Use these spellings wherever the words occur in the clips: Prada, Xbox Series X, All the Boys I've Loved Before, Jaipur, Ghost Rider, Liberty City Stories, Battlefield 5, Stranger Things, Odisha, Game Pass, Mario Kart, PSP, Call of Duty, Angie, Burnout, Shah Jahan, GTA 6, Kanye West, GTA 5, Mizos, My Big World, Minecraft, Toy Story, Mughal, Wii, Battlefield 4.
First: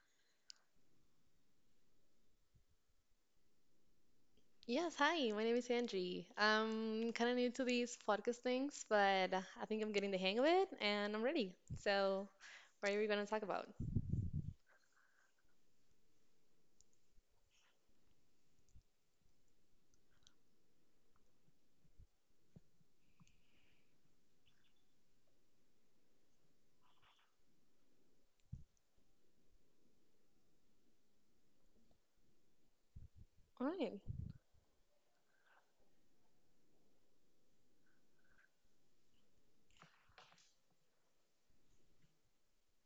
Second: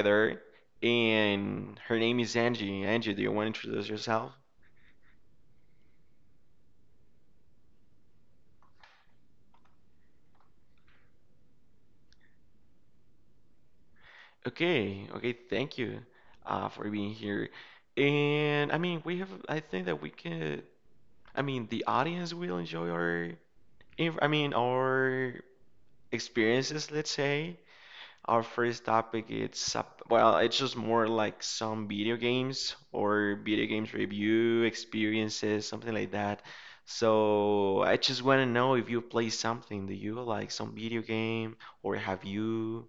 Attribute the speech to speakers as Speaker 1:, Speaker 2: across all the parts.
Speaker 1: together, and her name is Angie. Angie, do you want to introduce yourself?
Speaker 2: Yes, hi, my name is Angie. I'm kind of new to these podcast things, but I think I'm getting the hang of it and I'm ready. So, what are we going to talk about?
Speaker 1: Okay, okay, thank you for being here. And I mean, we have, I think that we can. I mean, the audience will enjoy our, inf- I mean, our experiences, let's say. Our first topic it's up, well, it's just more like some video games or video
Speaker 2: All
Speaker 1: games
Speaker 2: right.
Speaker 1: review experiences, something like that. So I just want to know if you play something. Do you like some video game or have you?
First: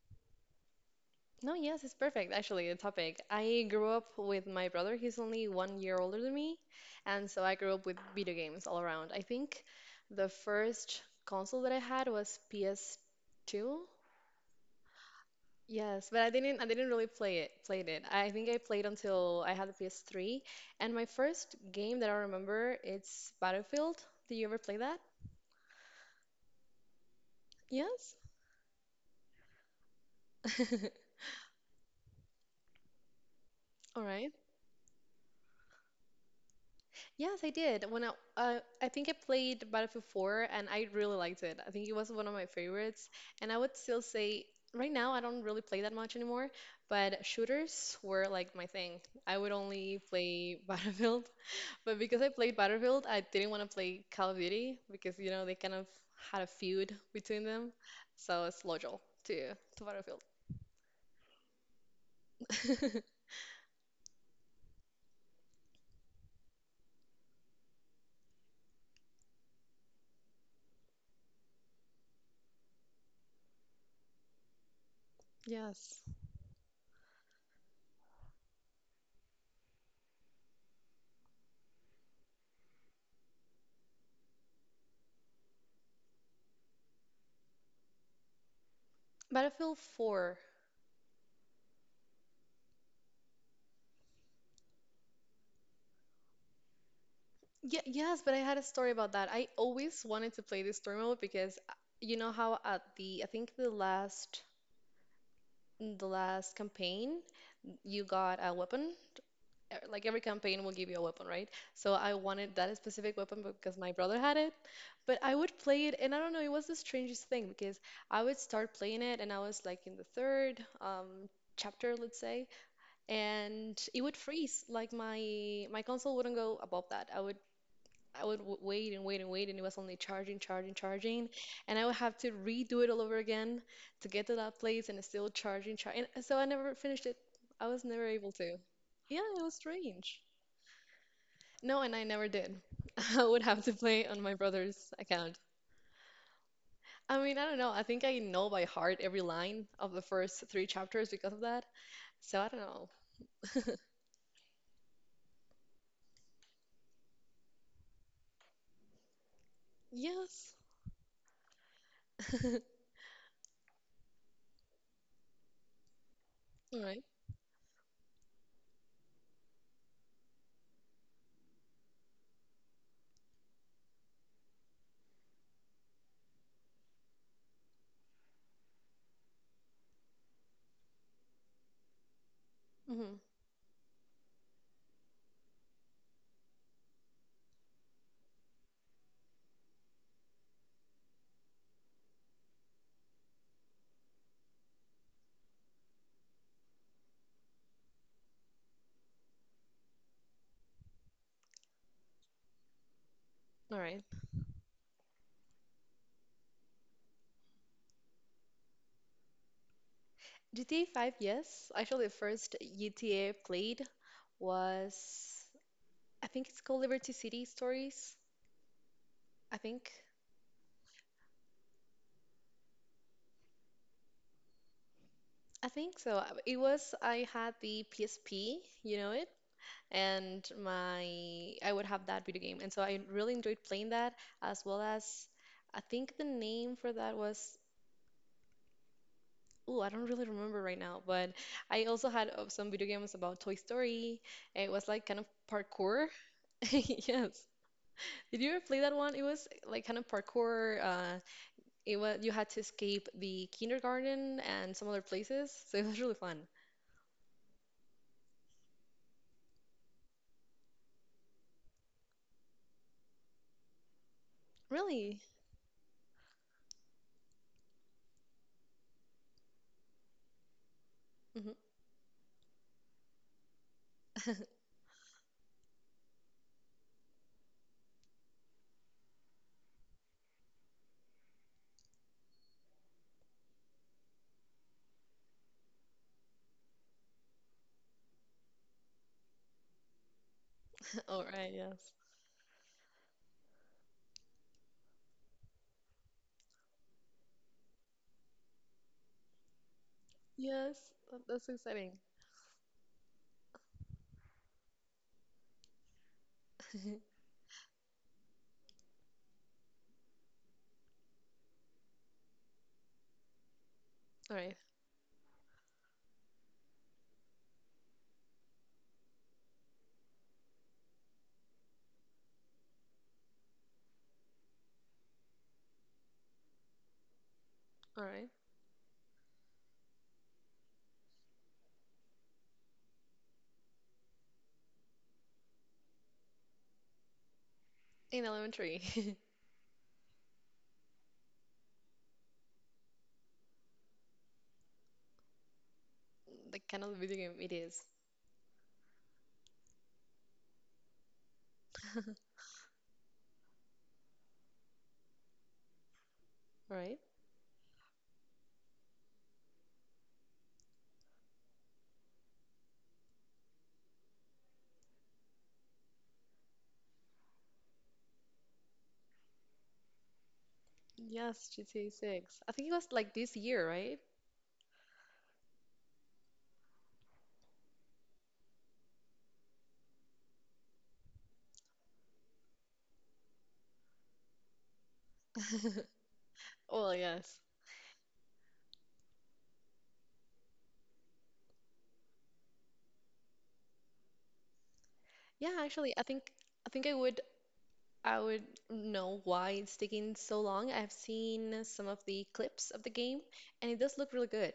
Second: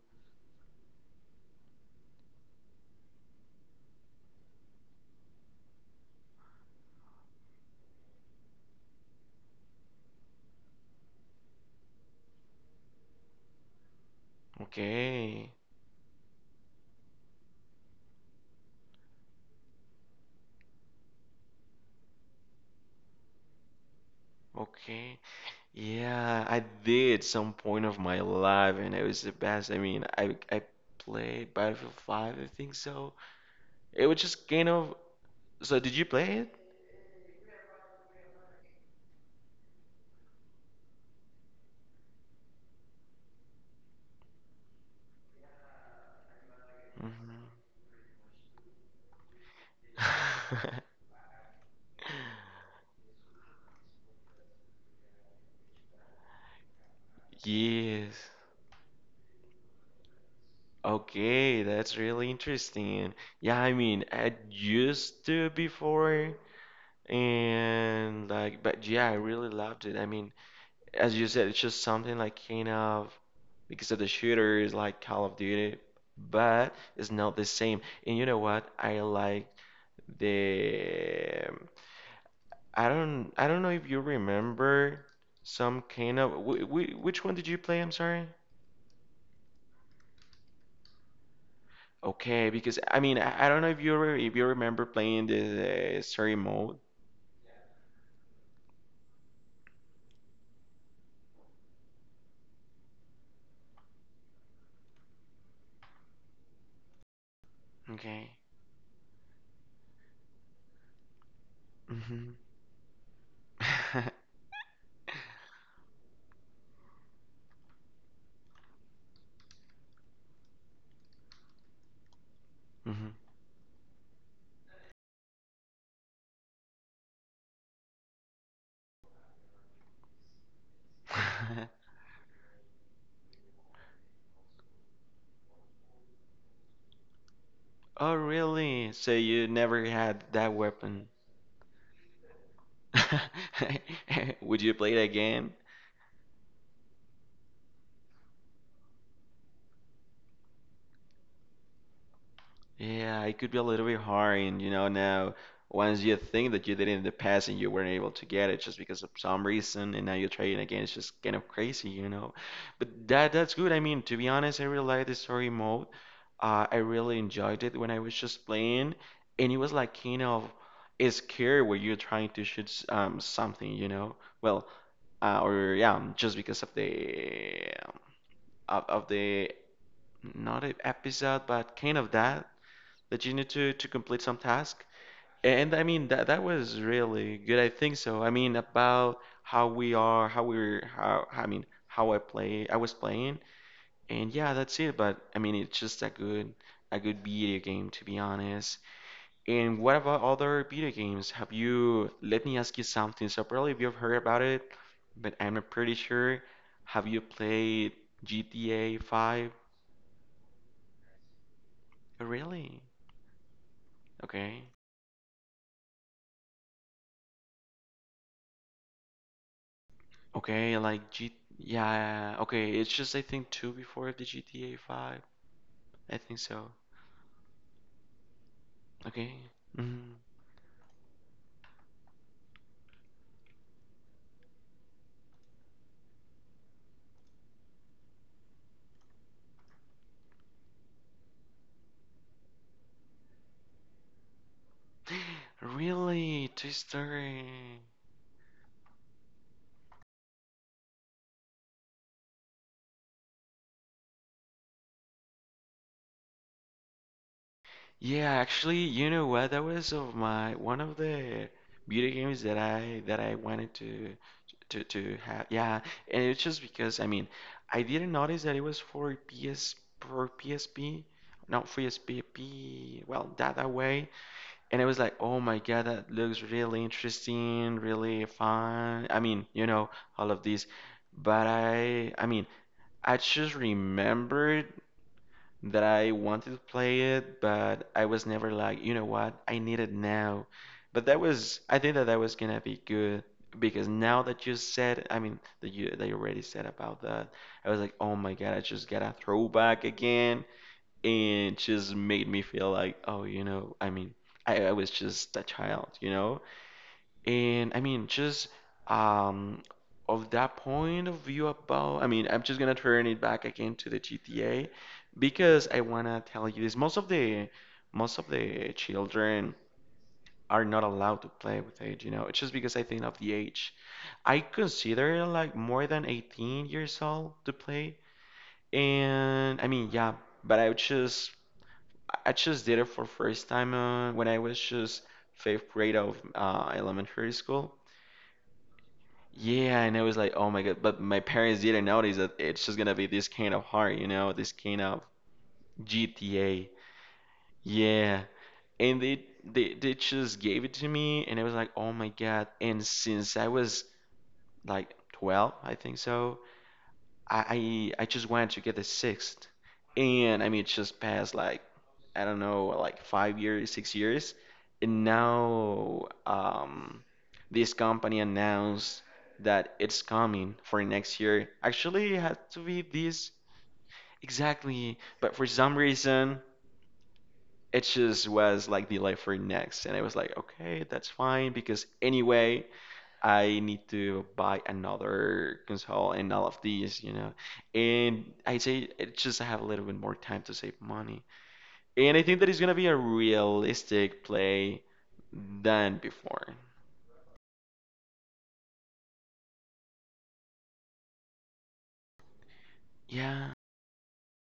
Speaker 2: No, yes, it's perfect, actually, the topic. I grew up with my brother. He's only one year older than me. And so I grew up with video games all around. I think the first console that I had was PS2.
Speaker 1: Okay,
Speaker 2: Yes, but I didn't really play it. I think I played until I had the PS3 and my first game that I remember it's Battlefield. Did you ever play that?
Speaker 1: okay, yeah, I did some point of
Speaker 2: Yes.
Speaker 1: my life, and it was the best. I mean, I played Battlefield 5, I think so.
Speaker 2: All
Speaker 1: It was
Speaker 2: right.
Speaker 1: just kind of. So did you play it?
Speaker 2: Yes, I did. When I think I played Battlefield 4 and I really liked it. I think it was one of my favorites and I would still say right now I don't really play that much anymore, but shooters were like my thing. I would only play
Speaker 1: Hmm.
Speaker 2: Battlefield. But because I played Battlefield, I didn't want to play Call of Duty because you know they kind of had a feud between them.
Speaker 1: Yes.
Speaker 2: So it's logical to Battlefield.
Speaker 1: Okay, that's really interesting. Yeah, I mean, I used to before, and like, but yeah, I really loved it. I mean, as you said, it's just something like kind of because of the shooter is like Call of Duty,
Speaker 2: Yes.
Speaker 1: but it's not the same. And you know what? I like the I don't know if you remember some kind of wh wh which one did you play? I'm sorry.
Speaker 2: Battlefield 4.
Speaker 1: Okay, because I mean I don't know if you re if you remember playing the story mode.
Speaker 2: Yeah, yes, but I had a story about that. I always wanted to play this story mode because you know how at the I think the last campaign you
Speaker 1: Okay.
Speaker 2: got a weapon like every campaign will give you a weapon, right? So I
Speaker 1: Hmm.
Speaker 2: wanted that specific weapon because my brother had it, but I would play it, and I don't know, it was the strangest thing because I would start playing it, and I was like in the third chapter, let's say,
Speaker 1: hmm.
Speaker 2: and it would freeze. Like my console wouldn't go above that. Wait and wait and wait, and it was only charging, charging, charging, and I would have to redo it all over again to get to that place, and it's still charging, charging. So I never finished it. I was never
Speaker 1: Oh
Speaker 2: able to.
Speaker 1: really? So
Speaker 2: Yeah, it
Speaker 1: you
Speaker 2: was
Speaker 1: never had
Speaker 2: strange.
Speaker 1: that weapon?
Speaker 2: No, and I never did. I would have to play on my
Speaker 1: Would you play
Speaker 2: brother's
Speaker 1: it
Speaker 2: account.
Speaker 1: again?
Speaker 2: I mean, I don't know. I think I know by heart every line of the first three chapters because of that. So I don't know.
Speaker 1: Yeah, it could be a little bit hard, and you know, now once you think that you did it in the past and you weren't able to get it just because of some reason, and now you're
Speaker 2: Yes.
Speaker 1: trying again, it's just kind of crazy,
Speaker 2: All
Speaker 1: But that's good. I mean, to be honest, I really like the story mode. I
Speaker 2: right.
Speaker 1: really enjoyed it when I was just playing, and it was like kind of it's scary where you're trying to shoot something, Well, or yeah, just because of the not a episode, but kind of that
Speaker 2: Mm-hmm.
Speaker 1: that you need to complete some task. And I mean that that was really good. I think so. I mean about how we are, how we're, how I mean how I play, I was playing, and yeah, that's it. But I mean it's just a good video game, to be honest. And what about other video games? Have you, let me ask you something. So probably if
Speaker 2: All
Speaker 1: you've
Speaker 2: right.
Speaker 1: heard about it, but I'm not pretty sure. Have you played GTA 5?
Speaker 2: GTA 5, yes. Actually, the first
Speaker 1: Really?
Speaker 2: GTA played
Speaker 1: Okay.
Speaker 2: was, I think it's called Liberty City Stories. I think.
Speaker 1: Okay, like G. Yeah. Okay, it's just I think two before the GTA 5.
Speaker 2: I think
Speaker 1: I
Speaker 2: so.
Speaker 1: think
Speaker 2: It
Speaker 1: so.
Speaker 2: was, I had the PSP, you know it?
Speaker 1: Okay. Mm.
Speaker 2: And my I would have that video game. And so I really enjoyed playing that as well as I think the name for that was oh, I don't really remember right now, but I also had some video games about Toy Story. It was like kind of parkour.
Speaker 1: Really, Toy
Speaker 2: Yes.
Speaker 1: Story?
Speaker 2: Did you ever play that one? It was like kind of parkour. It was you had to escape the kindergarten and some other places, so it was really fun.
Speaker 1: Yeah, actually, you know what? That was of my one of the video games that I wanted to
Speaker 2: Really?
Speaker 1: have. Yeah, and it's just because I mean, I didn't notice that it was for PS for PSP,
Speaker 2: Mhm.
Speaker 1: not for PSP. Well, that that way. And it was like, oh my God, that looks really interesting, really fun. I mean, you know, all of these. But I just remembered that I wanted to play it, but I was never like, you know what, I need it now. But that
Speaker 2: All right,
Speaker 1: was,
Speaker 2: yes.
Speaker 1: I think that that was gonna be good because now that you said, I mean, that you already said about that, I was like, oh my God, I just got a throwback again
Speaker 2: Yes, that's
Speaker 1: and just
Speaker 2: exciting.
Speaker 1: made me feel like, oh, you know, I mean, I was just a child, you know? And I mean, just um, of that point of view about, I mean, I'm just gonna turn it back again to the
Speaker 2: All right,
Speaker 1: GTA because I wanna tell you this. Most of the children are not allowed to play with it, you know. It's just because I think of the age. I consider like more than 18 years old to play,
Speaker 2: all right.
Speaker 1: and I mean, yeah, but I just did it for first time when I was just fifth grade of elementary school.
Speaker 2: In elementary,
Speaker 1: Yeah, and it was like, oh my God, but my parents didn't notice that it's just gonna be this kind of hard, you know, this kind of
Speaker 2: the
Speaker 1: GTA.
Speaker 2: kind of video game it is,
Speaker 1: Yeah. And they just gave it to me and it was like, oh my God. And since I was like 12, I think so,
Speaker 2: right?
Speaker 1: I just wanted to get the sixth, and I mean, it just passed like I don't know, like 5 years, 6 years, and now this company announced that it's coming for next year.
Speaker 2: Yes, GTA
Speaker 1: Actually, it had
Speaker 2: 6. I
Speaker 1: to
Speaker 2: think it
Speaker 1: be
Speaker 2: was like
Speaker 1: this
Speaker 2: this year, right?
Speaker 1: exactly, but for some reason, it just was like delayed for next, and I was like, okay, that's fine because anyway, I need to buy another console and all of
Speaker 2: Well,
Speaker 1: these, you know.
Speaker 2: yes.
Speaker 1: And I say it just I have a little bit more time to save money. And I think that it's gonna be a realistic play
Speaker 2: Yeah, actually,
Speaker 1: than
Speaker 2: I think
Speaker 1: before.
Speaker 2: I think I would know why it's taking so long. I've seen some of the clips of the game,
Speaker 1: Yeah,
Speaker 2: and it does look really good.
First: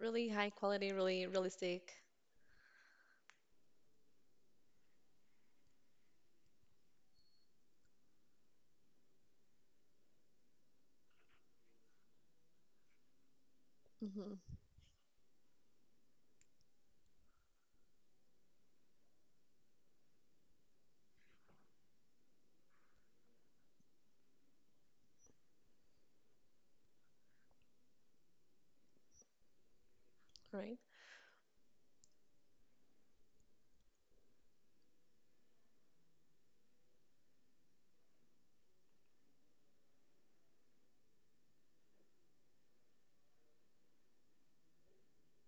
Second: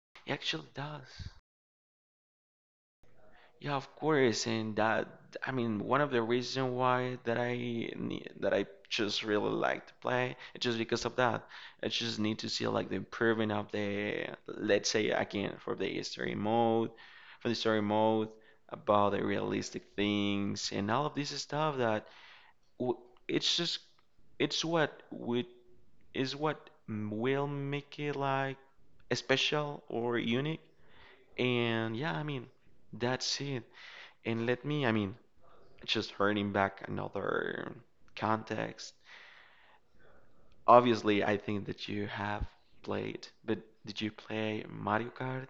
Speaker 2: Really
Speaker 1: it
Speaker 2: high
Speaker 1: actually
Speaker 2: quality, really
Speaker 1: does.
Speaker 2: realistic.
Speaker 1: Yeah, of course, and that I mean one of the reason why that that I just really like to play it's just because of that. I just need to see like the improvement of the,
Speaker 2: Hmm.
Speaker 1: let's say again, for the story mode, for the story mode about the realistic things and all of this stuff that w- it's just it's what would is what will make it like special or unique.
Speaker 2: Right?
Speaker 1: And yeah, I mean. That's it. And let me, I mean, just hurting back another context. Obviously, I think that you have played, but did you play Mario Kart,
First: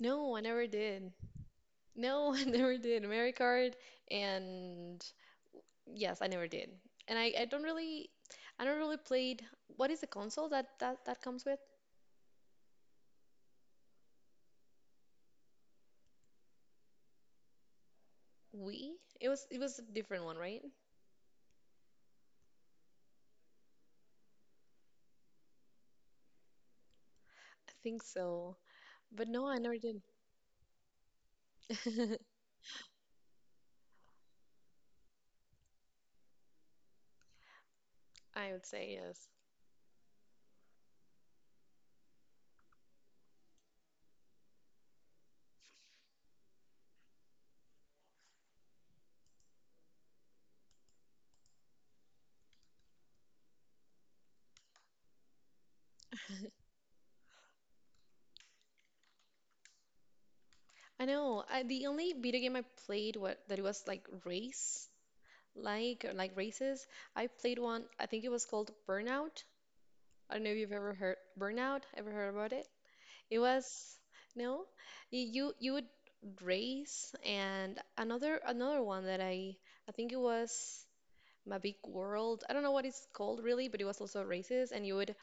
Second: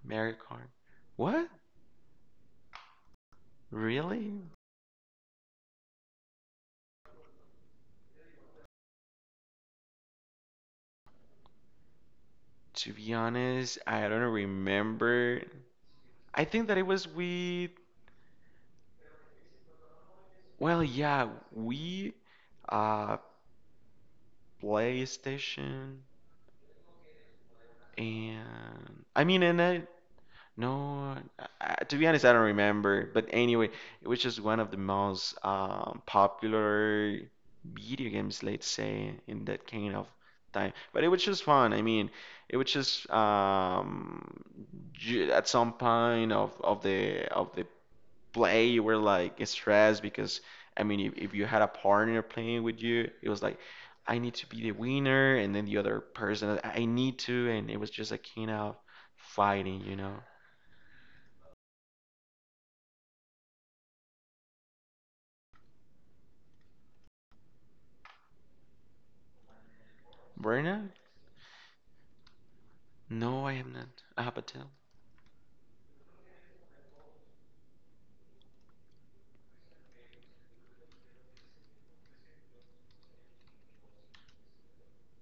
Speaker 2: No,
Speaker 1: Mario
Speaker 2: I never
Speaker 1: Kart?
Speaker 2: did.
Speaker 1: What?
Speaker 2: No, I never did. Mario Kart
Speaker 1: Really?
Speaker 2: and yes, I never did. And I don't really played what is the console that comes with?
Speaker 1: To be honest, I don't remember. I think that it was with,
Speaker 2: Wii? It was a different one, right?
Speaker 1: well, yeah, we uh PlayStation
Speaker 2: I think so.
Speaker 1: and I
Speaker 2: But
Speaker 1: mean,
Speaker 2: no, I
Speaker 1: and
Speaker 2: never
Speaker 1: I
Speaker 2: did.
Speaker 1: No, to be honest, I don't remember. But anyway, it was just one of the most popular video games,
Speaker 2: I would
Speaker 1: let's
Speaker 2: say
Speaker 1: say,
Speaker 2: yes.
Speaker 1: in that kind of time. But it was just fun. I mean, it was just at some point of the play, you were like stressed because I mean, if you had a partner playing with you, it was like, I need to be the winner, and then the other person, I need to, and it was just a kind of fighting, you know.
Speaker 2: I know. I, the only video game I played what that it was like race, like or like races. I played one, I think it was called Burnout. I don't know if you've
Speaker 1: Burnout?
Speaker 2: ever heard Burnout, ever heard about it? It
Speaker 1: No, I have
Speaker 2: was
Speaker 1: not. Ah,
Speaker 2: no,
Speaker 1: Patel.
Speaker 2: you would race and another one that I think it was My Big World. I don't know what it's called really, but it was also races and you would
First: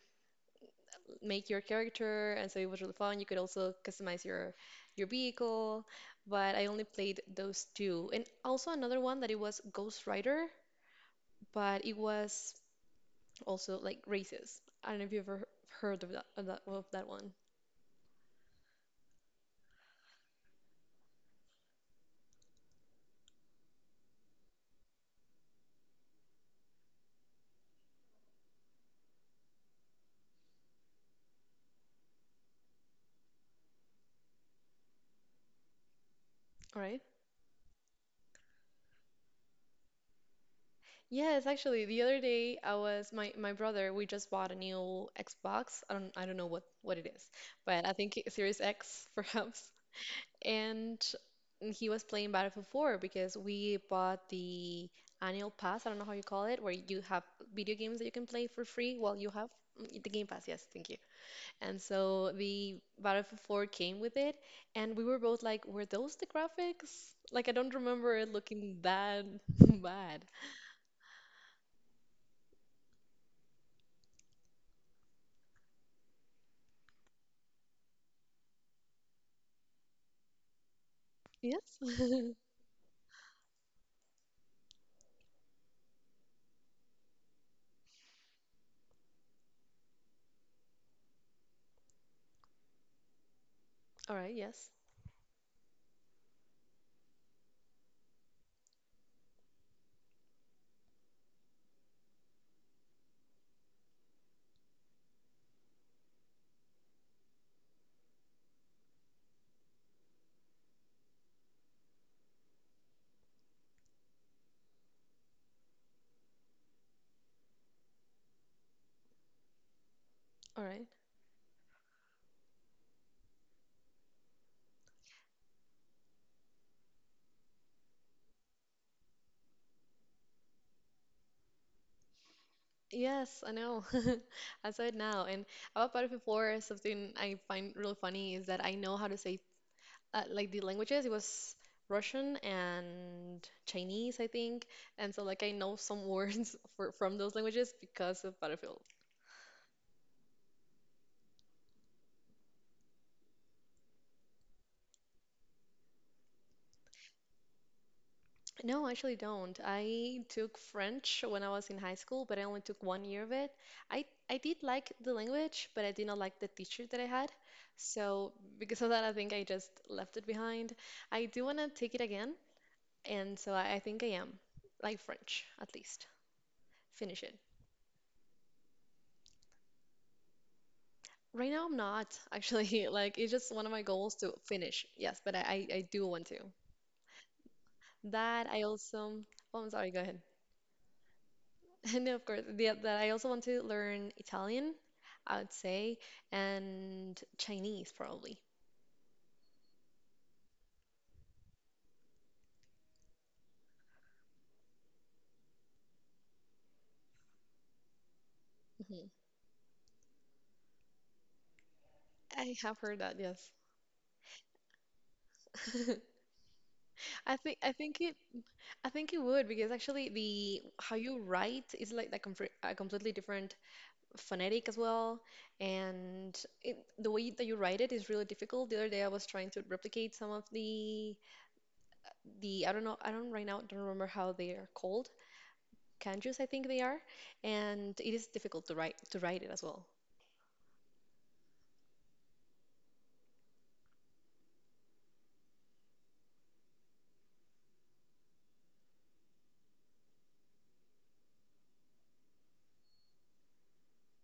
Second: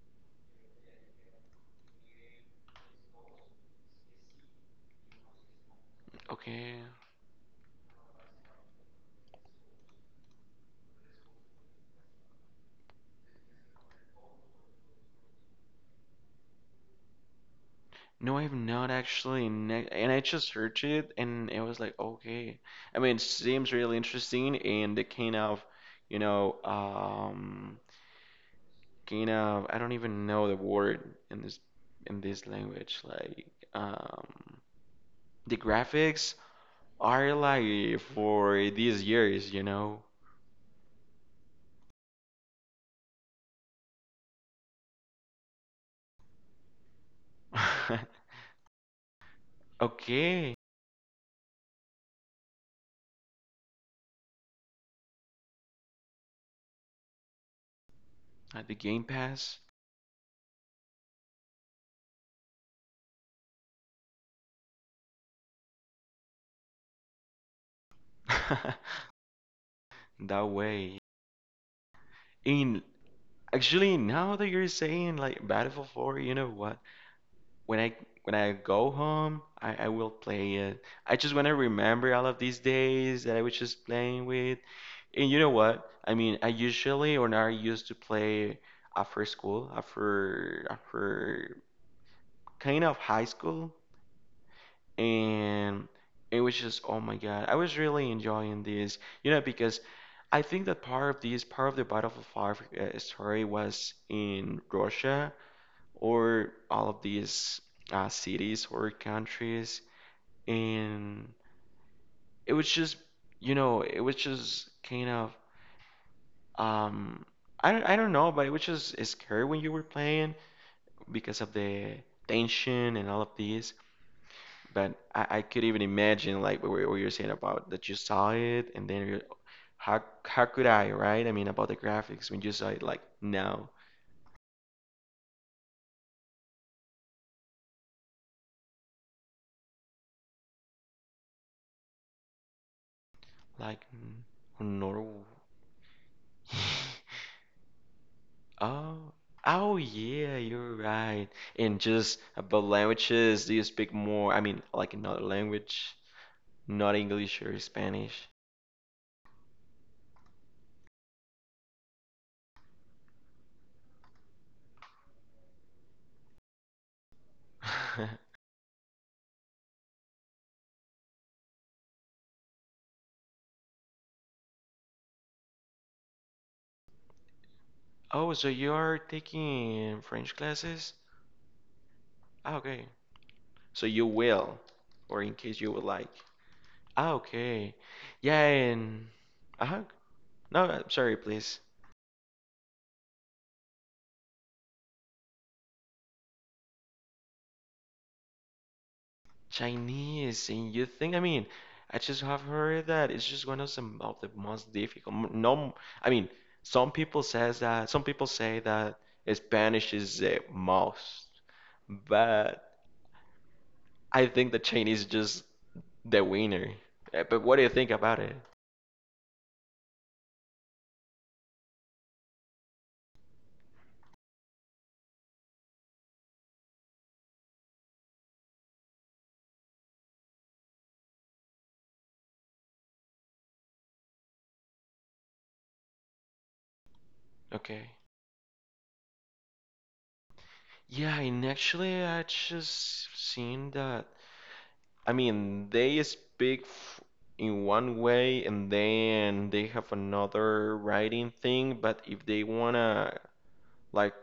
Speaker 2: make your character and so it was really fun. You could also customize your vehicle, but I only
Speaker 1: Okay.
Speaker 2: played those two. And also another one that it was Ghost Rider, but it was also like races. I don't know if you've ever heard of that one.
Speaker 1: No, I have not actually. Ne and I just searched it and it was like, okay. I mean, it seems really interesting and the kind of, you know, kind of, I don't even know the word in this language. Like, um, the graphics
Speaker 2: All right.
Speaker 1: are like for these years, you know.
Speaker 2: Yes, actually, the other day I was my brother. We just bought a new Xbox. I don't know what it is, but I think Series X perhaps.
Speaker 1: Okay.
Speaker 2: And he was playing Battlefield 4 because we bought the annual pass. I don't know how you call it, where you have video games that you can play for
Speaker 1: At the
Speaker 2: free.
Speaker 1: Game
Speaker 2: Well, you have
Speaker 1: Pass.
Speaker 2: the Game Pass. Yes, thank you. And so the Battlefield 4 came with it, and we were both like, "Were those the graphics? Like, I don't remember it looking that bad."
Speaker 1: That way. In Actually, now that you're saying like Battlefield 4, you know what? When I when I go home, I will play it. I just want to
Speaker 2: Yes.
Speaker 1: remember all of these days that I was just playing with. And you know what? I mean, I usually or now I used to play after school, after kind of high school,
Speaker 2: All right, yes.
Speaker 1: and it was just oh my God, I was really enjoying this. You know, because I think that part of the Battlefield 5 story was in Russia or all of these cities or countries. And it was just, you know, it was just kind of, um, I don't know, but it was just scary when you were playing
Speaker 2: All right.
Speaker 1: because of the tension and all of these. But I could even imagine like what you're saying about that you saw it and then you how could I, right? I mean about the graphics when you saw it like
Speaker 2: Yes, I
Speaker 1: now,
Speaker 2: know. I saw it now. And about Padre before, something I find really funny is that I know how to say like the languages. It was Russian and
Speaker 1: like
Speaker 2: Chinese, I think.
Speaker 1: mm,
Speaker 2: And so
Speaker 1: no.
Speaker 2: like I know some words for, from those languages because of battlefield.
Speaker 1: Oh, oh yeah, you're right. And just about languages, do you speak more? I mean, like another language, not English or Spanish.
Speaker 2: No, I actually don't. I took French when I was in high school, but I only took one year of it. I, I did like the language, but I did not like the teacher that I had. So because of that, I think I just left it behind. I do want to take it again, and so I think I am. Like French, at least. Finish it.
Speaker 1: Oh, so you are taking French classes?
Speaker 2: Right now, I'm not
Speaker 1: Ah,
Speaker 2: actually.
Speaker 1: okay.
Speaker 2: Like, it's just one of my
Speaker 1: So you
Speaker 2: goals to
Speaker 1: will,
Speaker 2: finish. Yes,
Speaker 1: or
Speaker 2: but
Speaker 1: in case you
Speaker 2: I
Speaker 1: would
Speaker 2: do
Speaker 1: like.
Speaker 2: want to.
Speaker 1: Ah, okay. Yeah,
Speaker 2: That I
Speaker 1: and
Speaker 2: also. Oh, I'm
Speaker 1: uh-huh.
Speaker 2: sorry, go ahead.
Speaker 1: No, I'm sorry, please.
Speaker 2: No, of course. The, that I also want to learn Italian, I would say, and Chinese probably.
Speaker 1: Chinese, and you think, I mean, I just have heard that it's just one of some of the most difficult. No, I mean, some people say that
Speaker 2: Mhm.
Speaker 1: Spanish is the most,
Speaker 2: I
Speaker 1: but
Speaker 2: have heard that, yes.
Speaker 1: I think the Chinese is just the winner.
Speaker 2: I
Speaker 1: But
Speaker 2: think
Speaker 1: what do
Speaker 2: I
Speaker 1: you think
Speaker 2: think it
Speaker 1: about it?
Speaker 2: I think it would because actually the how you write is like a, a completely different phonetic as well, and it, the way that you write it is really difficult. The other day I was trying to replicate some of the I don't know, I don't right now don't remember how they are called, kanjus, I think they are,
Speaker 1: Okay.
Speaker 2: and it is difficult to write it as well.
Speaker 1: Yeah, and actually, I just seen that I mean, they speak f in one way and then they have another writing thing, but if they wanna like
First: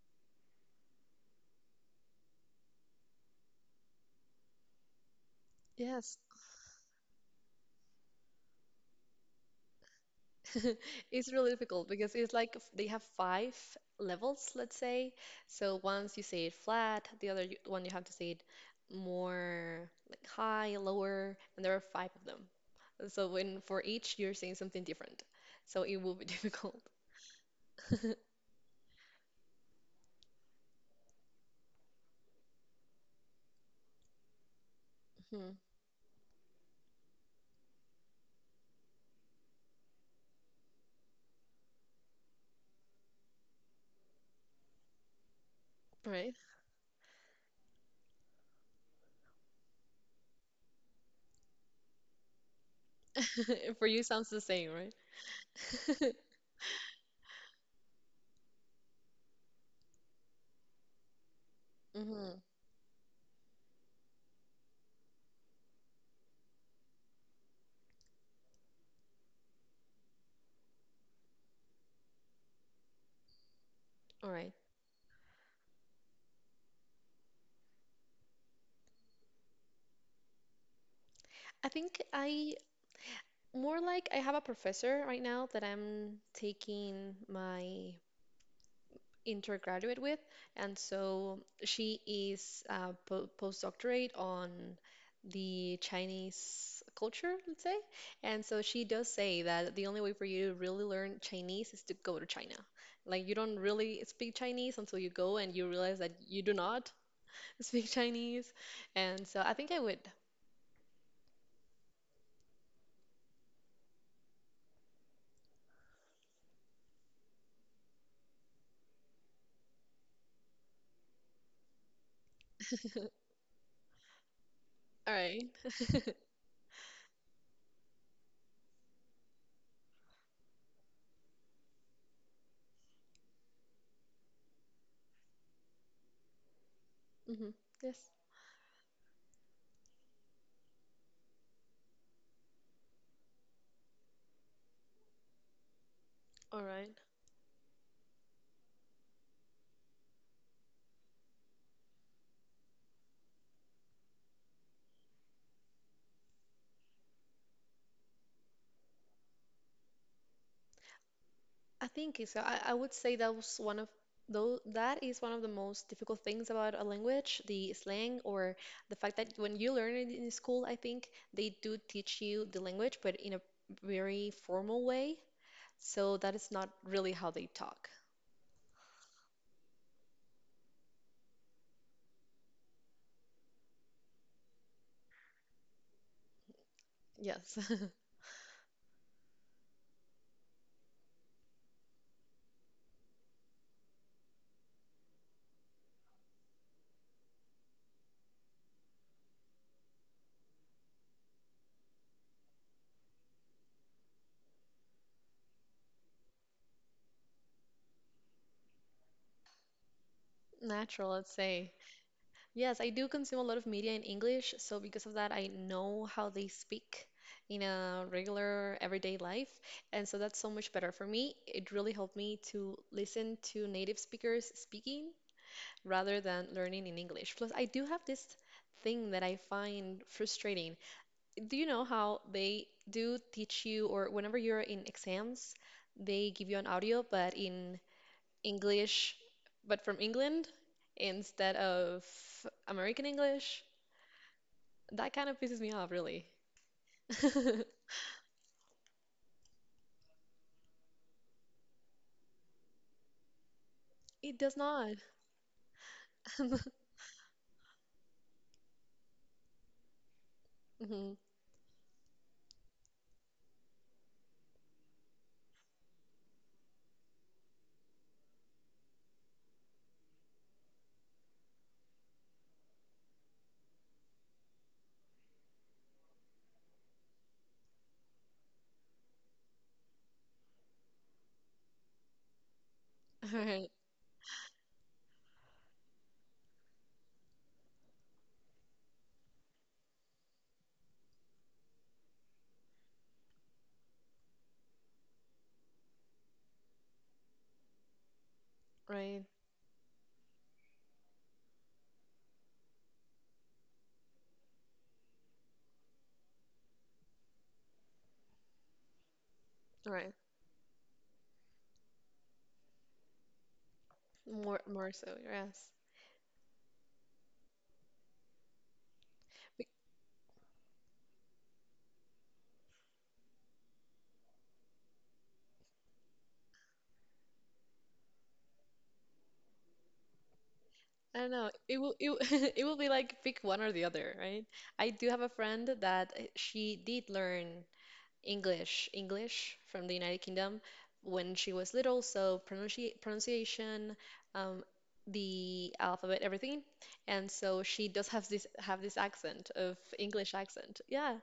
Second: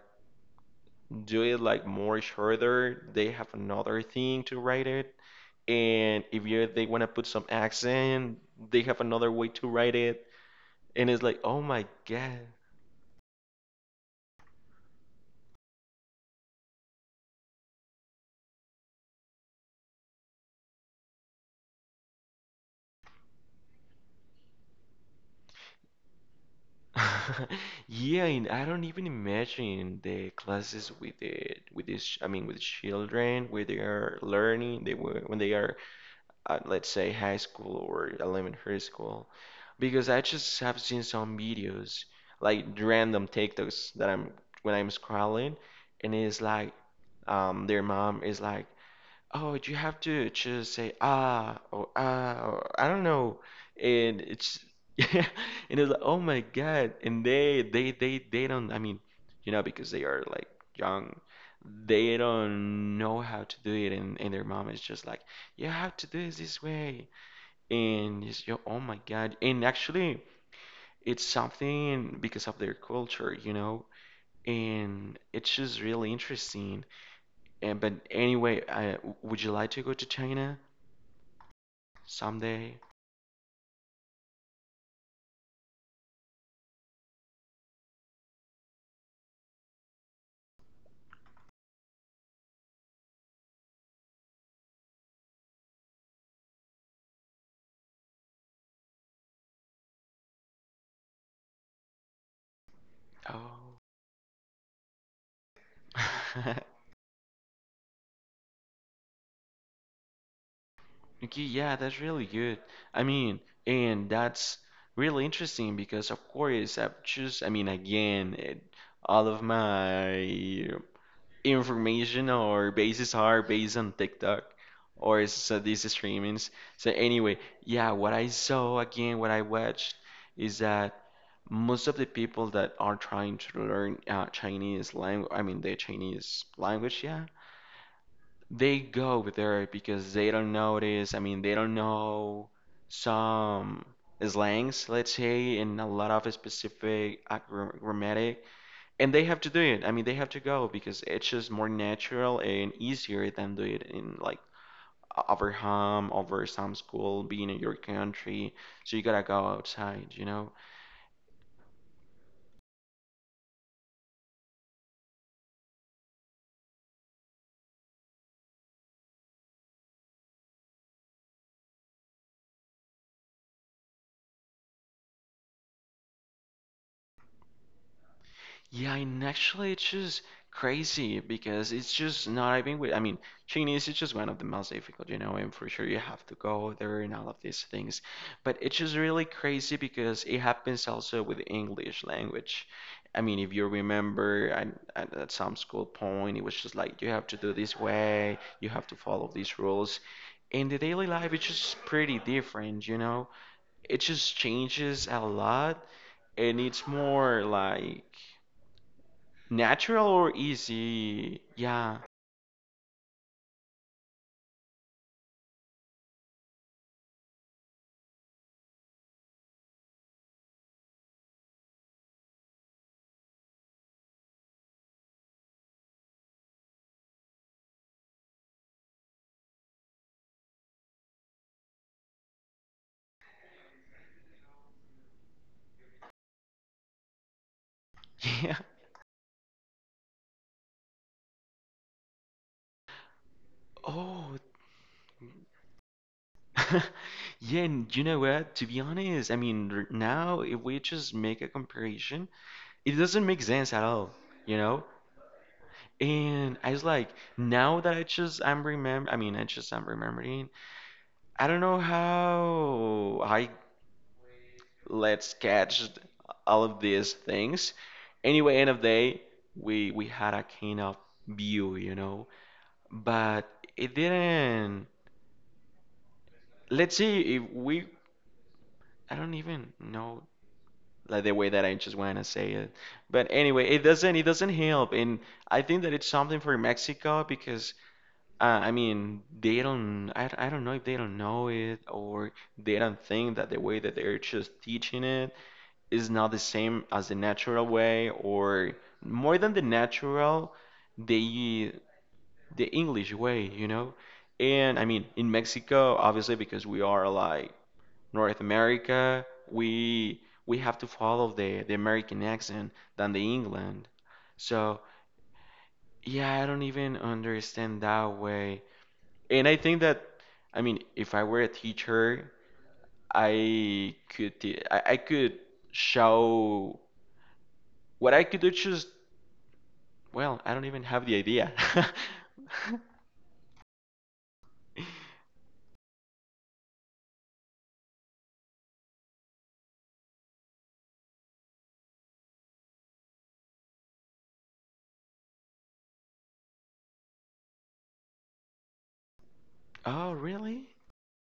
Speaker 1: do it like more shorter, they have another thing to write it.
Speaker 2: Yes,
Speaker 1: And if you they wanna put some accent, they have another way to write it. And it's
Speaker 2: it's
Speaker 1: like,
Speaker 2: really
Speaker 1: oh my
Speaker 2: difficult because it's
Speaker 1: God.
Speaker 2: like they have five levels, let's say. So once you say it flat, the other one you have to say it more like high, lower, and there are five of them. So when for each you're saying something different, so it will be difficult.
Speaker 1: Yeah, and I don't even imagine the classes with it with this I mean with children where they are learning they were when
Speaker 2: Hmm.
Speaker 1: they are let's say high school or elementary school, because I just have seen some videos like random TikToks that I'm when I'm scrolling, and
Speaker 2: Right?
Speaker 1: it's like their mom is like, oh, you have to just say ah or ah or I don't know,
Speaker 2: For you
Speaker 1: and
Speaker 2: sounds the
Speaker 1: it's
Speaker 2: same, right?
Speaker 1: yeah, and it's like oh my God, and they don't. I mean, you know, because they are like young, they
Speaker 2: Mhm.
Speaker 1: don't know how to do it, and their mom is just like, you have to do it this way, and it's yo oh my God. And actually it's something because of their culture, you know,
Speaker 2: All right.
Speaker 1: and it's just really interesting. And but anyway, I, would you like to go to China?
Speaker 2: I think I
Speaker 1: Someday.
Speaker 2: More like I have a professor right now that I'm taking my undergraduate with, and so she is po postdoctorate on the Chinese culture, let's say. And so she does say that the only way for you to really learn Chinese is to go to China. Like you
Speaker 1: Oh.
Speaker 2: don't really speak Chinese until you go and you realize that you do not speak Chinese. And so I think I would.
Speaker 1: Okay, yeah, that's really good. I mean, and that's really interesting because, of course, I've just, I mean, again, it, all of my information or bases are based on TikTok
Speaker 2: All
Speaker 1: or s-
Speaker 2: right.
Speaker 1: so these streamings. So, anyway, yeah, what I saw, again, what I watched is that most of the people that are trying to learn Chinese language, I mean, the Chinese language, yeah,
Speaker 2: Mhm. Yes.
Speaker 1: they go there because they don't notice. I mean, they don't know some slangs, let's say, and a lot of
Speaker 2: All right.
Speaker 1: specific grammatic, and they have to do it. I mean, they have to go because it's just more natural and easier than do it in like over home, over some school, being in your country. So you gotta go outside, you know?
Speaker 2: I think so. I would say that was one of though that is one of the most difficult things about a language, the slang or the fact that when you learn it in school, I think they do teach you the language, but in a very formal way. So that is not really how they talk.
Speaker 1: Yeah, and actually, it's just crazy because it's just not even with. I mean, Chinese is just one of the most difficult, you know, and for sure you have to go there and all of
Speaker 2: Yes.
Speaker 1: these things. But it's just really crazy because it happens also with the English language. I mean, if you remember, I, at some school point, it was just like you have to do this way, you have to follow these rules. In the daily life, it's just pretty different, you know. It just changes a lot, and it's more like natural or
Speaker 2: Natural, let's
Speaker 1: easy?
Speaker 2: say.
Speaker 1: Yeah.
Speaker 2: Yes, I do consume a lot of media in English, so because of that, I know how they speak in a regular everyday life, and so that's so much better for me. It really helped me to listen to native speakers speaking rather than learning in English. Plus, I do have this thing that I find frustrating. Do you know how they do teach you, or whenever you're in exams, they give you an audio, but in
Speaker 1: Yeah.
Speaker 2: English, but from England instead of American English?
Speaker 1: Oh.
Speaker 2: That kind of pisses me off, really.
Speaker 1: Yeah, and you know what? To be honest, I mean, now if we just make a comparison, it doesn't make sense at all,
Speaker 2: It does
Speaker 1: you know?
Speaker 2: not.
Speaker 1: And I was like, now that I'm remember, I mean, I just I'm remembering.
Speaker 2: Mhm.
Speaker 1: I don't know how I let's catch all of these things. Anyway, end of day, we had a kind of view, you know, but it didn't. Let's see if we I don't even know like the way that I just want to say it. But anyway,
Speaker 2: Right,
Speaker 1: it doesn't help. And I think that it's something for Mexico because I mean they don't I don't know if they don't know it, or they don't think that the way that they're just teaching it is not the same as the natural way, or
Speaker 2: right,
Speaker 1: more than the natural the the English way, you know. And I mean in Mexico obviously because we are like North America,
Speaker 2: right.
Speaker 1: we have to follow the American accent than the England.
Speaker 2: More,
Speaker 1: So
Speaker 2: more so, yes.
Speaker 1: yeah, I don't even understand that way. And I
Speaker 2: Be-
Speaker 1: think that, I mean, if I were a teacher, I could I could show what I could do. Just well, I don't even have the
Speaker 2: I don't know.
Speaker 1: idea.
Speaker 2: It will, it will be like pick one or the other, right? I do have a friend that she did learn English, English from the United Kingdom when she was little, so pronunciation, um, the alphabet, everything. And so she does have this accent of
Speaker 1: Oh,
Speaker 2: English
Speaker 1: really?
Speaker 2: accent. Yeah.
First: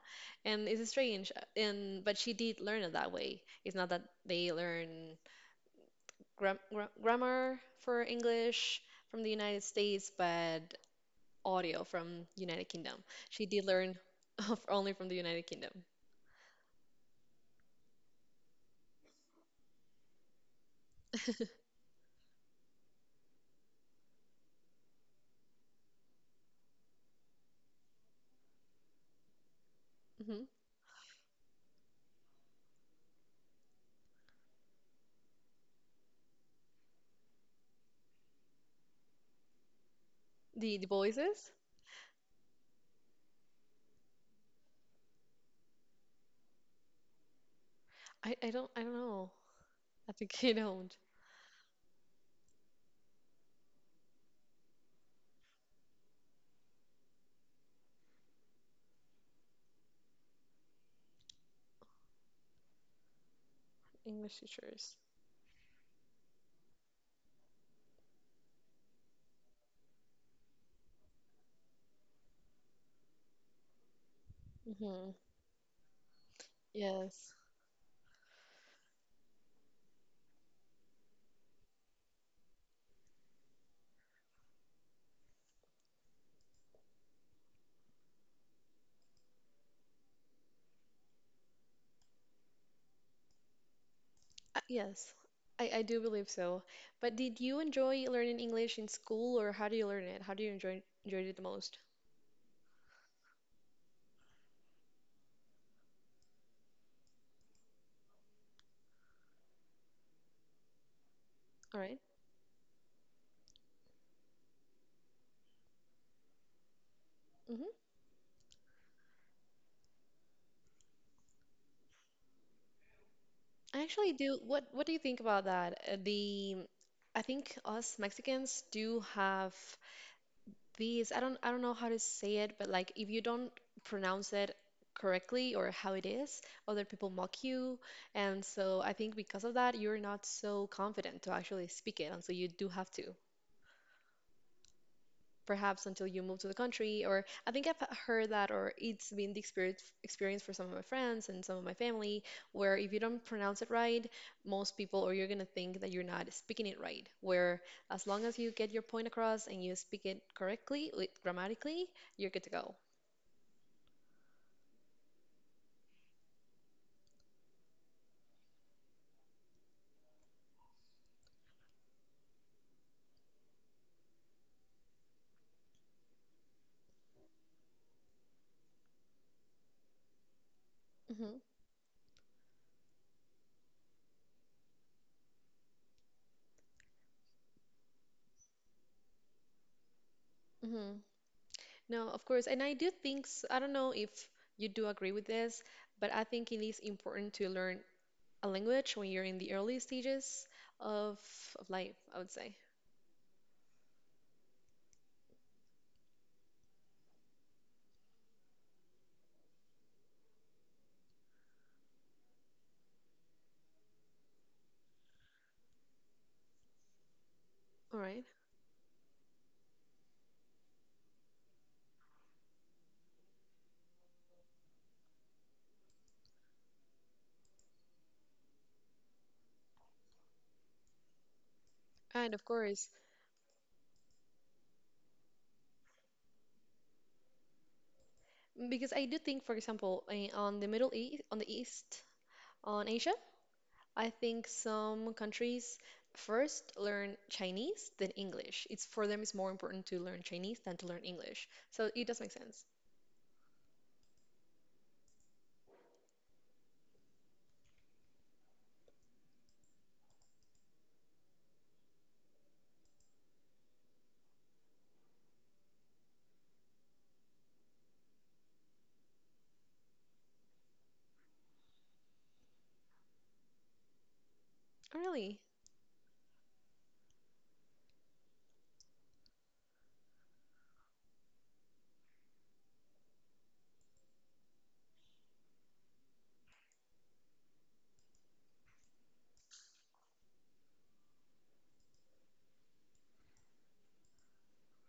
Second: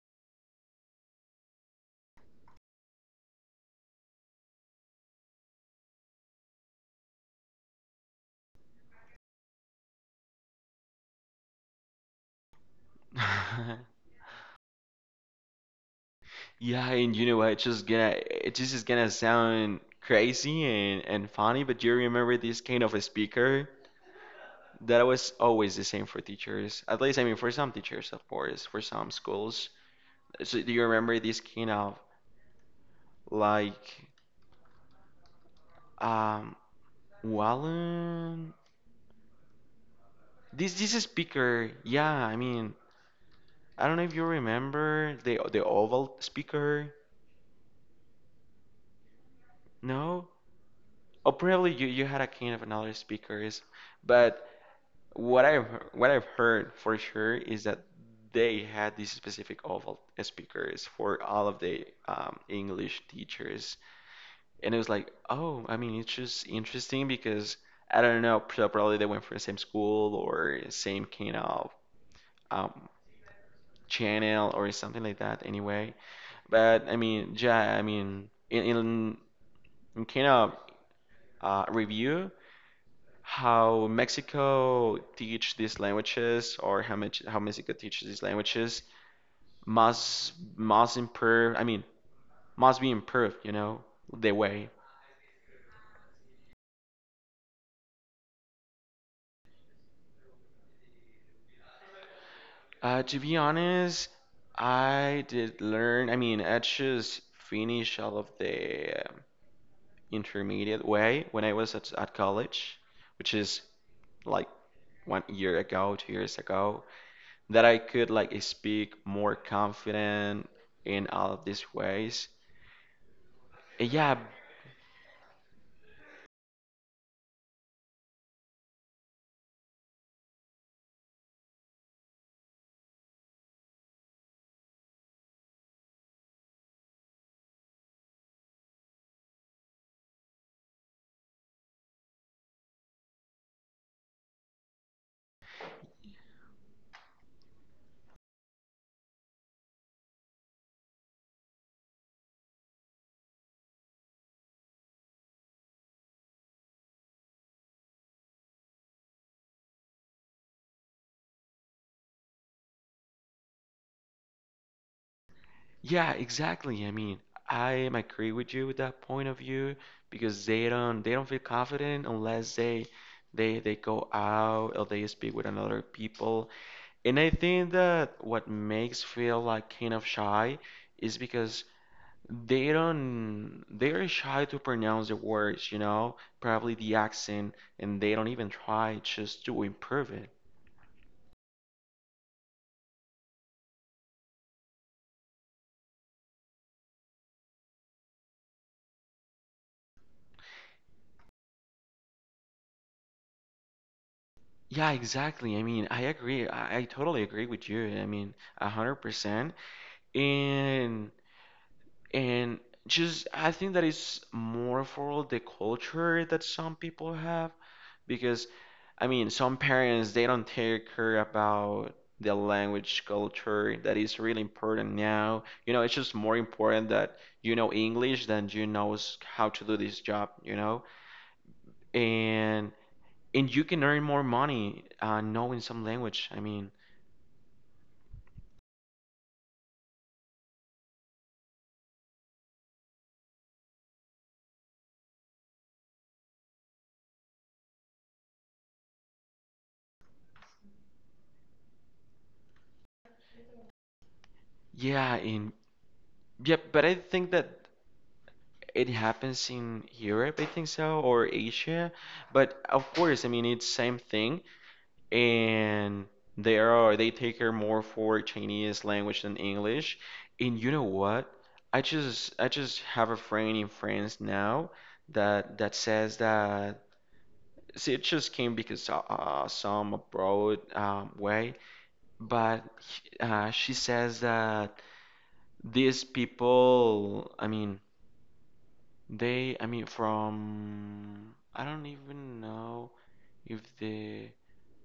Speaker 2: And it's strange. And but she did learn it that way. It's not that they learn grammar for English from the United States, but audio from United Kingdom. She did learn only from the United Kingdom.
Speaker 1: Yeah, and you know what? It's just gonna it just is gonna sound crazy and funny, but do you remember this kind of a speaker? That was always the same for teachers. At least, I mean, for some teachers, of course, for some schools.
Speaker 2: Hmm.
Speaker 1: So do you remember this kind of like um Wallen? This
Speaker 2: The
Speaker 1: this
Speaker 2: voices?
Speaker 1: speaker, yeah. I mean, I don't know if you remember the oval speaker.
Speaker 2: I don't know. I
Speaker 1: No?
Speaker 2: think you don't.
Speaker 1: Oh, probably you you had a kind of another speakers, but. What I've what I've heard for sure is that they had these specific oval speakers for all of the English teachers,
Speaker 2: English
Speaker 1: and it was
Speaker 2: teachers.
Speaker 1: like, oh, I mean, it's just interesting because I don't know, probably they went for the same school or same kind of um, channel or something
Speaker 2: Hmm.
Speaker 1: like that. Anyway, but I
Speaker 2: Yes.
Speaker 1: mean, yeah, I mean, in kind of review, how Mexico teach these languages or how Mexico teaches these languages must improve. I mean, must be improved. You know, the
Speaker 2: Uh,
Speaker 1: way.
Speaker 2: yes. I do believe so. But did you enjoy learning English in school or how do you learn it? How do you enjoy enjoyed it the most?
Speaker 1: To be honest, I did learn. I mean, I just finished all of the intermediate way when I was
Speaker 2: All
Speaker 1: at,
Speaker 2: right.
Speaker 1: at college, which is like 1 year ago, 2 years ago,
Speaker 2: Mm-hmm.
Speaker 1: that I could like speak more confident in all of these ways.
Speaker 2: I actually
Speaker 1: Yeah,
Speaker 2: do. What do you think about that? The I think us Mexicans do have these. I don't know how to say it, but like if you don't pronounce it correctly or how it is, other people mock you. And so I think because of that, you're not so confident to actually speak it, and so you do have to perhaps until you move to the country. Or I think I've heard that, or it's been the experience for some of my friends and some of my family, where if you don't pronounce it right, most people or you're going to think that you're not speaking it right. where as long as you get your point across and you speak it correctly with grammatically, you're good to go.
Speaker 1: yeah, exactly. I mean, I am agree with you with that point of view because they don't feel confident unless they they go out or they speak with another people. And I think that what makes feel like kind of shy is
Speaker 2: Hmm.
Speaker 1: because they don't they're shy to pronounce the words, you know, probably the accent, and they don't even try just to improve it.
Speaker 2: Hmm. No, of course. And I do think, I don't know if you do agree with this, but I think it is important to learn a language when you're in the early stages of, of life, I would say.
Speaker 1: Yeah, exactly. I mean, I agree. I totally agree with you. I mean, 100%. and and just I think that it's more for the culture that some people have,
Speaker 2: All right.
Speaker 1: because I mean some parents they don't take care about the language culture that is really important now. You know, it's just more important that you know English than you know how to do this job, you know?
Speaker 2: And of
Speaker 1: And
Speaker 2: course,
Speaker 1: and you can earn more money knowing some language. I mean,
Speaker 2: because I do think, for example, on the Middle East, on the East, on Asia, I think some countries first learn Chinese, then English. It's for them, it's more important to learn Chinese than to learn English. So it does make sense.
Speaker 1: yeah, and yeah, but I think that it happens in Europe, I think so, or Asia. But of course, I mean, it's same thing. And there are they take care more for Chinese language than English. And you know what? I just have a friend in France now
Speaker 2: Oh, really?
Speaker 1: that that says that see, it just came because some abroad way. But she says that these people, I mean they, I mean, from I don't even know if the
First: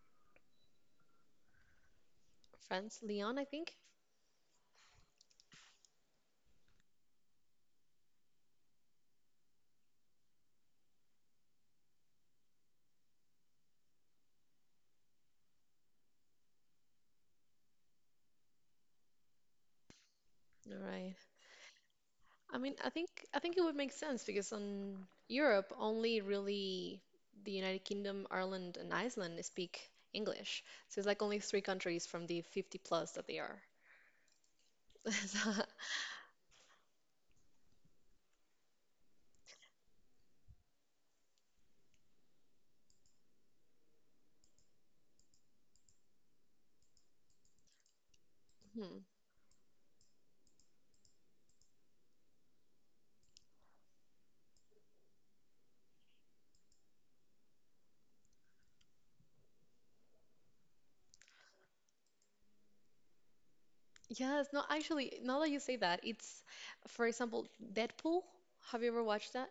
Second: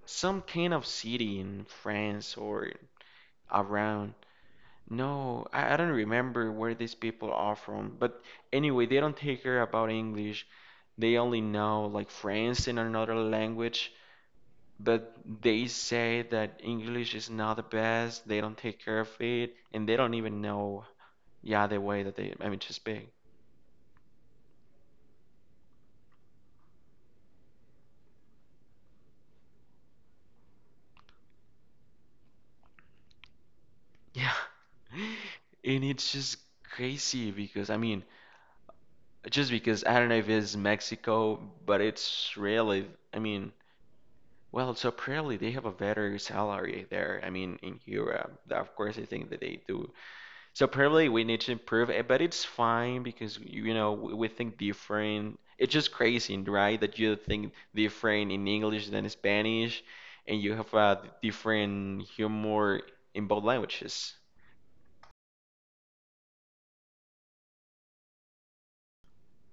Speaker 1: some kind of city in France or
Speaker 2: France, Lyon, I think.
Speaker 1: around. No, I don't remember where these people are from. But anyway, they don't take care about English. They only know like French in another language. But they say that English is not the best. They don't take care of it, and they don't even
Speaker 2: All
Speaker 1: know,
Speaker 2: right.
Speaker 1: yeah, the way that they, I mean,
Speaker 2: I
Speaker 1: to
Speaker 2: mean, I
Speaker 1: speak.
Speaker 2: think I think it would make sense because on Europe, only really the United Kingdom, Ireland, and Iceland speak English. So it's like only three countries from the 50 plus that they are.
Speaker 1: Yeah.
Speaker 2: So,
Speaker 1: And it's just crazy because I mean, just because I don't know if it's Mexico, but it's really, I mean, well, so probably they have a better salary there. I mean, in Europe, that, of course,
Speaker 2: hmm.
Speaker 1: I think that they do. So probably we need to improve it, but it's fine because you know we think different. It's just crazy, right? That you think different in English than Spanish, and you have a different humor in both languages.
Speaker 2: Yes, no, actually, now that you say that, it's, for example, Deadpool. Have you ever watched that?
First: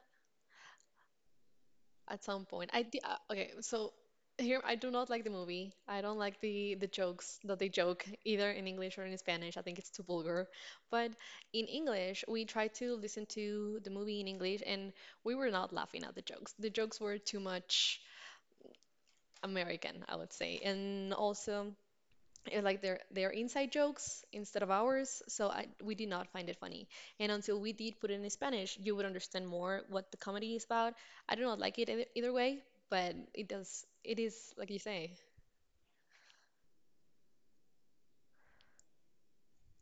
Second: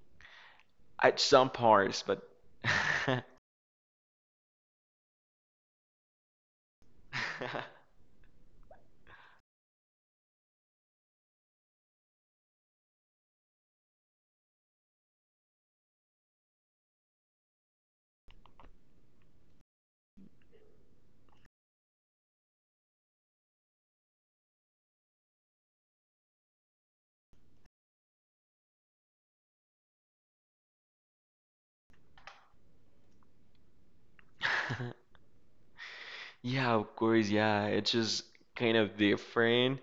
Speaker 1: At some parts,
Speaker 2: At
Speaker 1: but
Speaker 2: some point, okay. So here, I do not like the movie. I don't like the jokes that they joke either in English or in Spanish. I think it's too vulgar. But in English, we tried to listen to the movie in English, and we were not laughing at the jokes. The jokes were too much American, I would say, and also like their inside jokes instead of ours. So we did not find it funny, and until we did put it in Spanish, you would understand more what the comedy is about. I do not like it either, either way, but it does, it is like you say.
Speaker 1: yeah, of course, yeah. It's just kind of different,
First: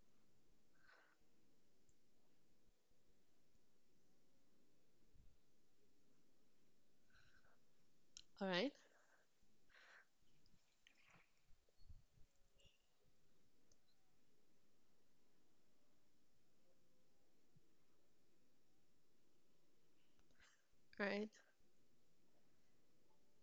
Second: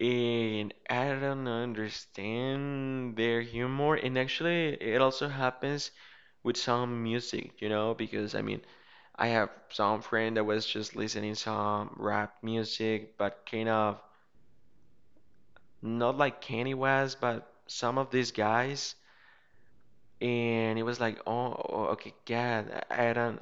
Speaker 1: and I don't understand their humor. And actually, it also happens with some music, you know, because I
Speaker 2: All
Speaker 1: mean,
Speaker 2: right.
Speaker 1: I have some friend that was just listening some rap music, but kind of not like Kanye West, but some of these guys, and it was
Speaker 2: All
Speaker 1: like,
Speaker 2: right.
Speaker 1: oh, oh, okay, God, I don't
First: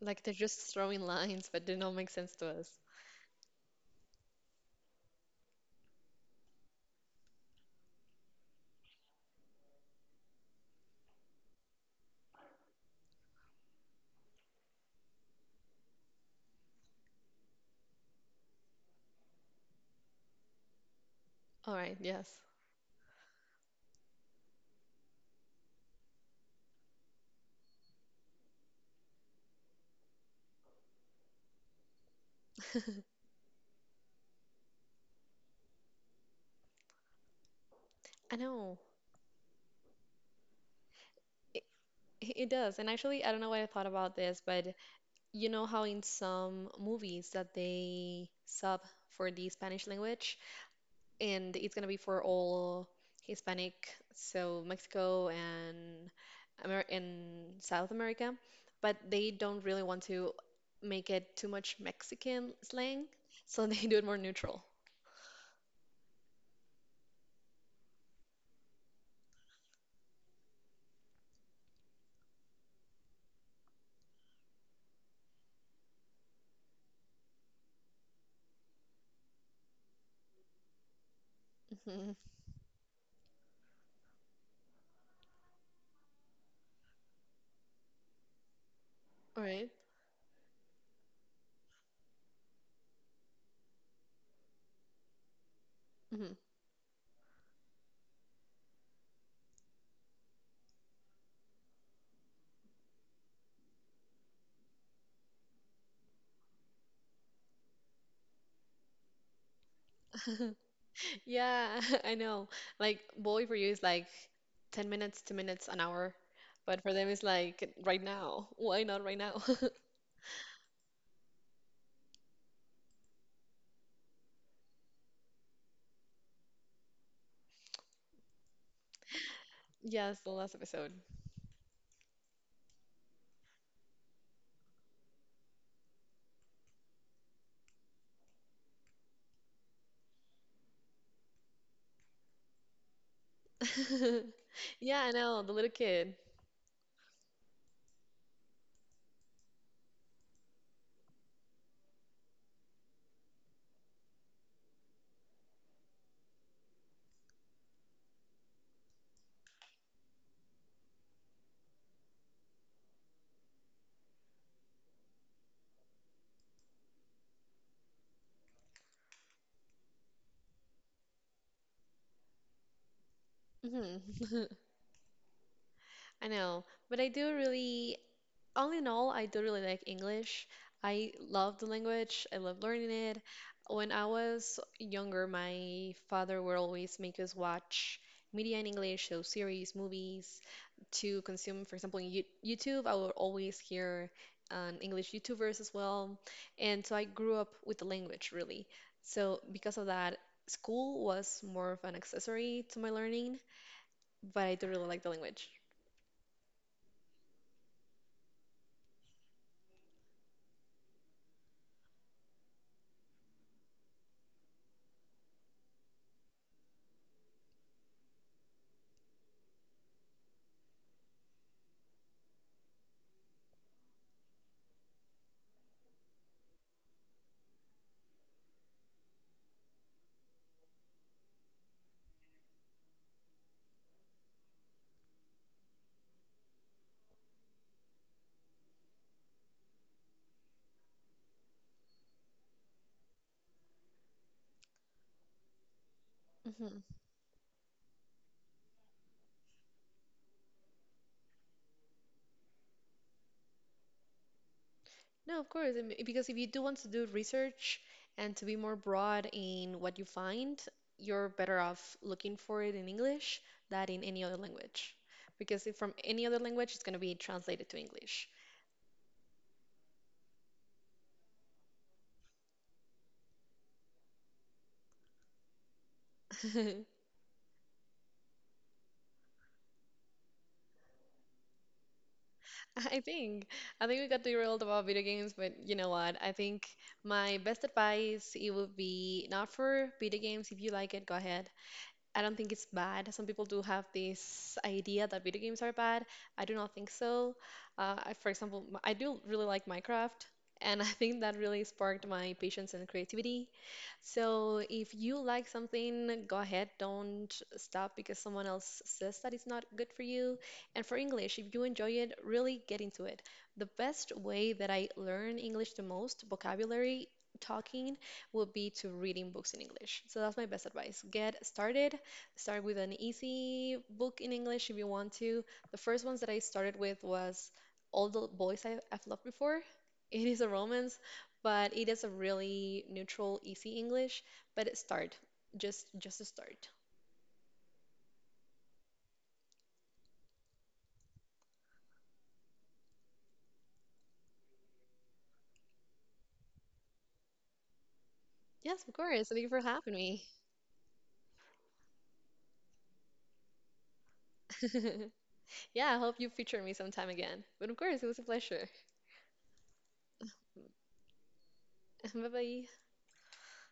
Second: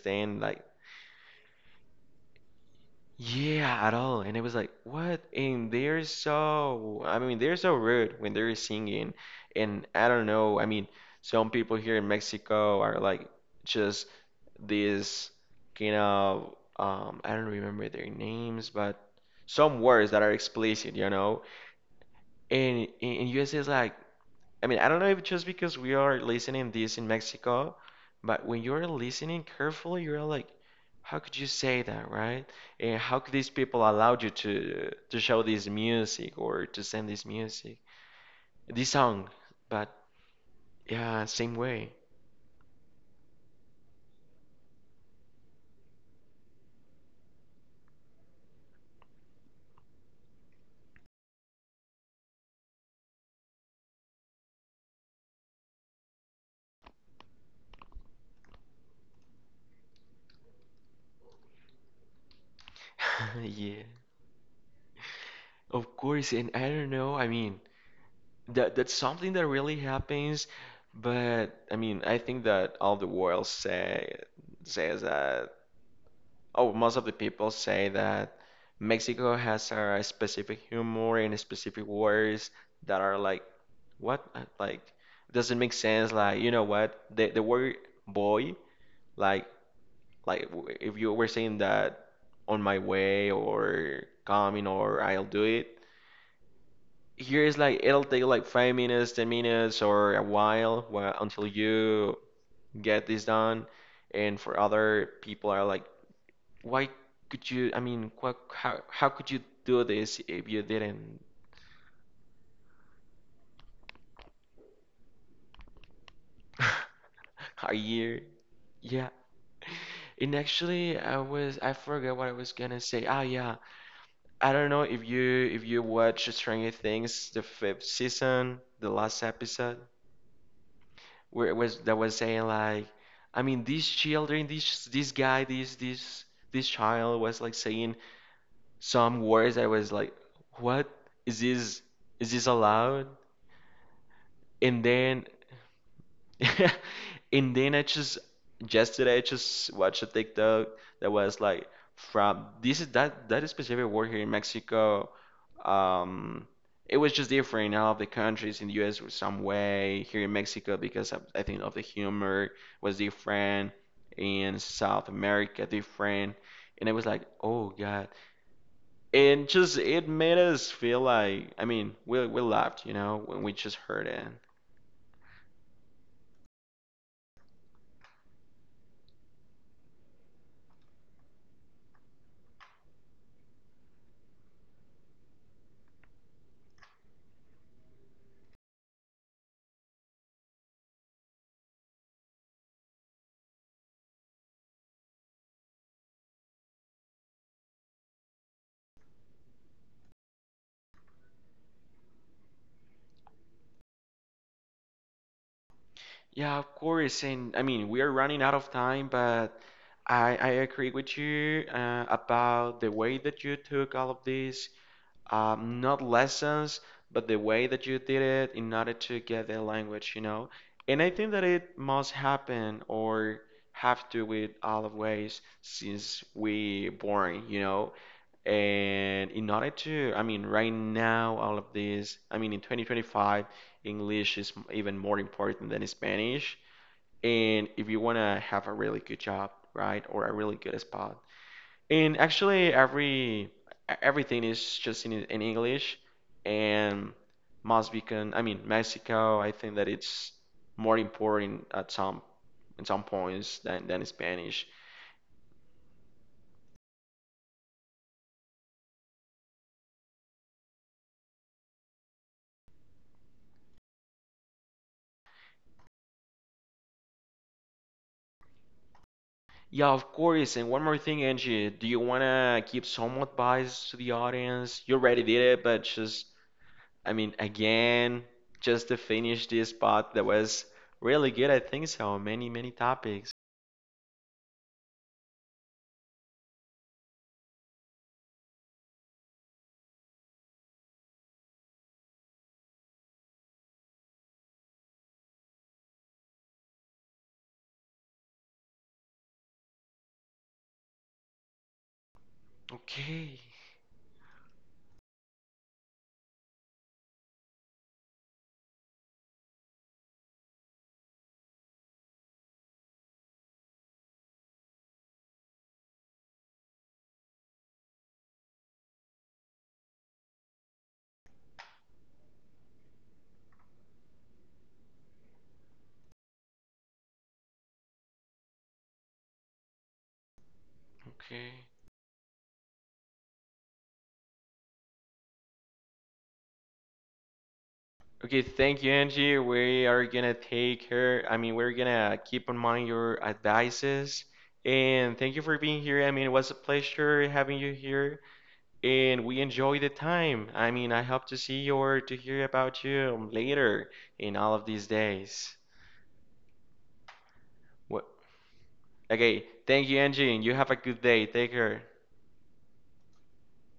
Speaker 2: Like they're just
Speaker 1: like
Speaker 2: throwing lines, but they don't make sense to us.
Speaker 1: yeah, at all. And it was like, what? And they're so, I mean, they're so rude when they're singing. And I don't know, I mean, some people here in Mexico are like just this kind of, I don't remember their names, but some words that are explicit, you know?
Speaker 2: All right. Yes.
Speaker 1: And in USA, it's like, I mean, I don't know if just because we are listening this in Mexico, but when you're listening carefully, you're like, how could you say that, right? And how could these people allow you to show this music or to send this music,
Speaker 2: I know.
Speaker 1: this song? But yeah, same
Speaker 2: it,
Speaker 1: way.
Speaker 2: it does. And actually, I don't know what I thought about this, but you know how in some movies that they sub for the Spanish language, and it's gonna be for all Hispanic, so Mexico and Amer and South America, but they don't really want to make it too much Mexican slang, so they
Speaker 1: Yeah,
Speaker 2: do it more neutral.
Speaker 1: of course. And I don't know. I mean, that that's something that really happens. But I mean, I think that all the world says that oh, most of the people say that Mexico has a specific humor and specific
Speaker 2: Mhm.
Speaker 1: words that are like, what? Like, doesn't make sense. Like, you know what? The word boy,
Speaker 2: All
Speaker 1: like,
Speaker 2: right.
Speaker 1: like if you were saying that on my way or coming or I'll do it.
Speaker 2: Mhm.
Speaker 1: Here is like it'll take like 5 minutes, 10 minutes, or a while until you get this done. And for other people are like why could you, I mean, what, how could you do this if you didn't
Speaker 2: Yeah, I know. Like boy for you is like 10 minutes, 2 minutes, an hour, but for them it's like
Speaker 1: a
Speaker 2: right
Speaker 1: year?
Speaker 2: now. Why not
Speaker 1: Yeah.
Speaker 2: right now?
Speaker 1: And actually, I forgot what I was gonna say. Ah, yeah. I don't know if you watch Stranger Things, the fifth season, the last episode,
Speaker 2: Yes, the last episode.
Speaker 1: where it was, that was saying like, I mean, these children, this guy, this child was like saying some words. I was like, what is this? Is this allowed? And
Speaker 2: Yeah, I
Speaker 1: then
Speaker 2: know, the little kid.
Speaker 1: and then I just yesterday I just watched a TikTok that was like from this is that that specific war here in Mexico. Um, it was just different in all of the countries in the US, was some way here in Mexico because of, I think of the humor was different, in South America different. And it was like, oh God. And just it made us feel like I mean, we laughed, you know, when we just
Speaker 2: Mhm.
Speaker 1: heard it.
Speaker 2: I know, but I do really, all in all, I do really like English. I love the language. I love learning it. When I was younger, my father would always make us watch media in English, so series, movies to consume. For example, in YouTube, I would always hear English YouTubers as well. And so I grew up with the language, really. So because of that, school was more of an accessory to my learning, but I do really like the language.
Speaker 1: Yeah, of course. And I mean, we are running out of time, but I agree with you about the way that you took all of these, not lessons, but the way that you did it in order to get the language, you know? And I think that it must happen or have to with all of ways since we born, you know? And in order to, I mean, right now, all of this, I mean, in 2025, English is even more important than Spanish, and if you want to have a really good job, right, or a really good spot. And actually, everything is just in English, and Mozambican, I mean Mexico. I think that it's more important at some points than Spanish.
Speaker 2: No, of course, and because if you do want to do research and to be more broad in what you find, you're better off looking for it in English than in any other language. Because if from any other language, it's going to be translated to English.
Speaker 1: Yeah, of course. And one more thing, Angie, do you want to give some advice to the audience? You already did it, but just I mean, again, just to finish this part that was really good. I think so. Many, many
Speaker 2: I
Speaker 1: topics.
Speaker 2: think. I think we got derailed about video games, but you know what? I think my best advice it would be not for video games. If you like it, go ahead. I don't think it's bad. Some people do have this idea that video games are bad. I do not think so. I, for example, I do really like Minecraft, and I think that really sparked my patience and
Speaker 1: Okay.
Speaker 2: creativity. So if you like something, go ahead. Don't stop because someone else says that it's not good for you. And for English, if you enjoy it, really get into it. The best way that I learn English the most, vocabulary, talking, would be to reading books in English. So that's my best advice. Get started. Start with an easy book in English if you want to. The first ones that I started with was All the Boys I've Loved Before. It is a romance,
Speaker 1: Okay.
Speaker 2: but it is a really neutral, easy English. But it start, just to start.
Speaker 1: Okay, thank you, Angie. We are gonna take her. I mean, we're gonna keep in mind your advices. And thank you for being here. I mean, it was a pleasure having you here.
Speaker 2: Yes, of
Speaker 1: And
Speaker 2: course. Thank
Speaker 1: we
Speaker 2: you for
Speaker 1: enjoy the
Speaker 2: having me.
Speaker 1: time. I mean, I hope to see you or to hear about you later in all of these days.
Speaker 2: Yeah, I hope you feature me sometime again. But of course, it
Speaker 1: What?
Speaker 2: was a pleasure.
Speaker 1: Okay, thank you, Angie. You have a good day. Take care.
Speaker 2: Bye bye.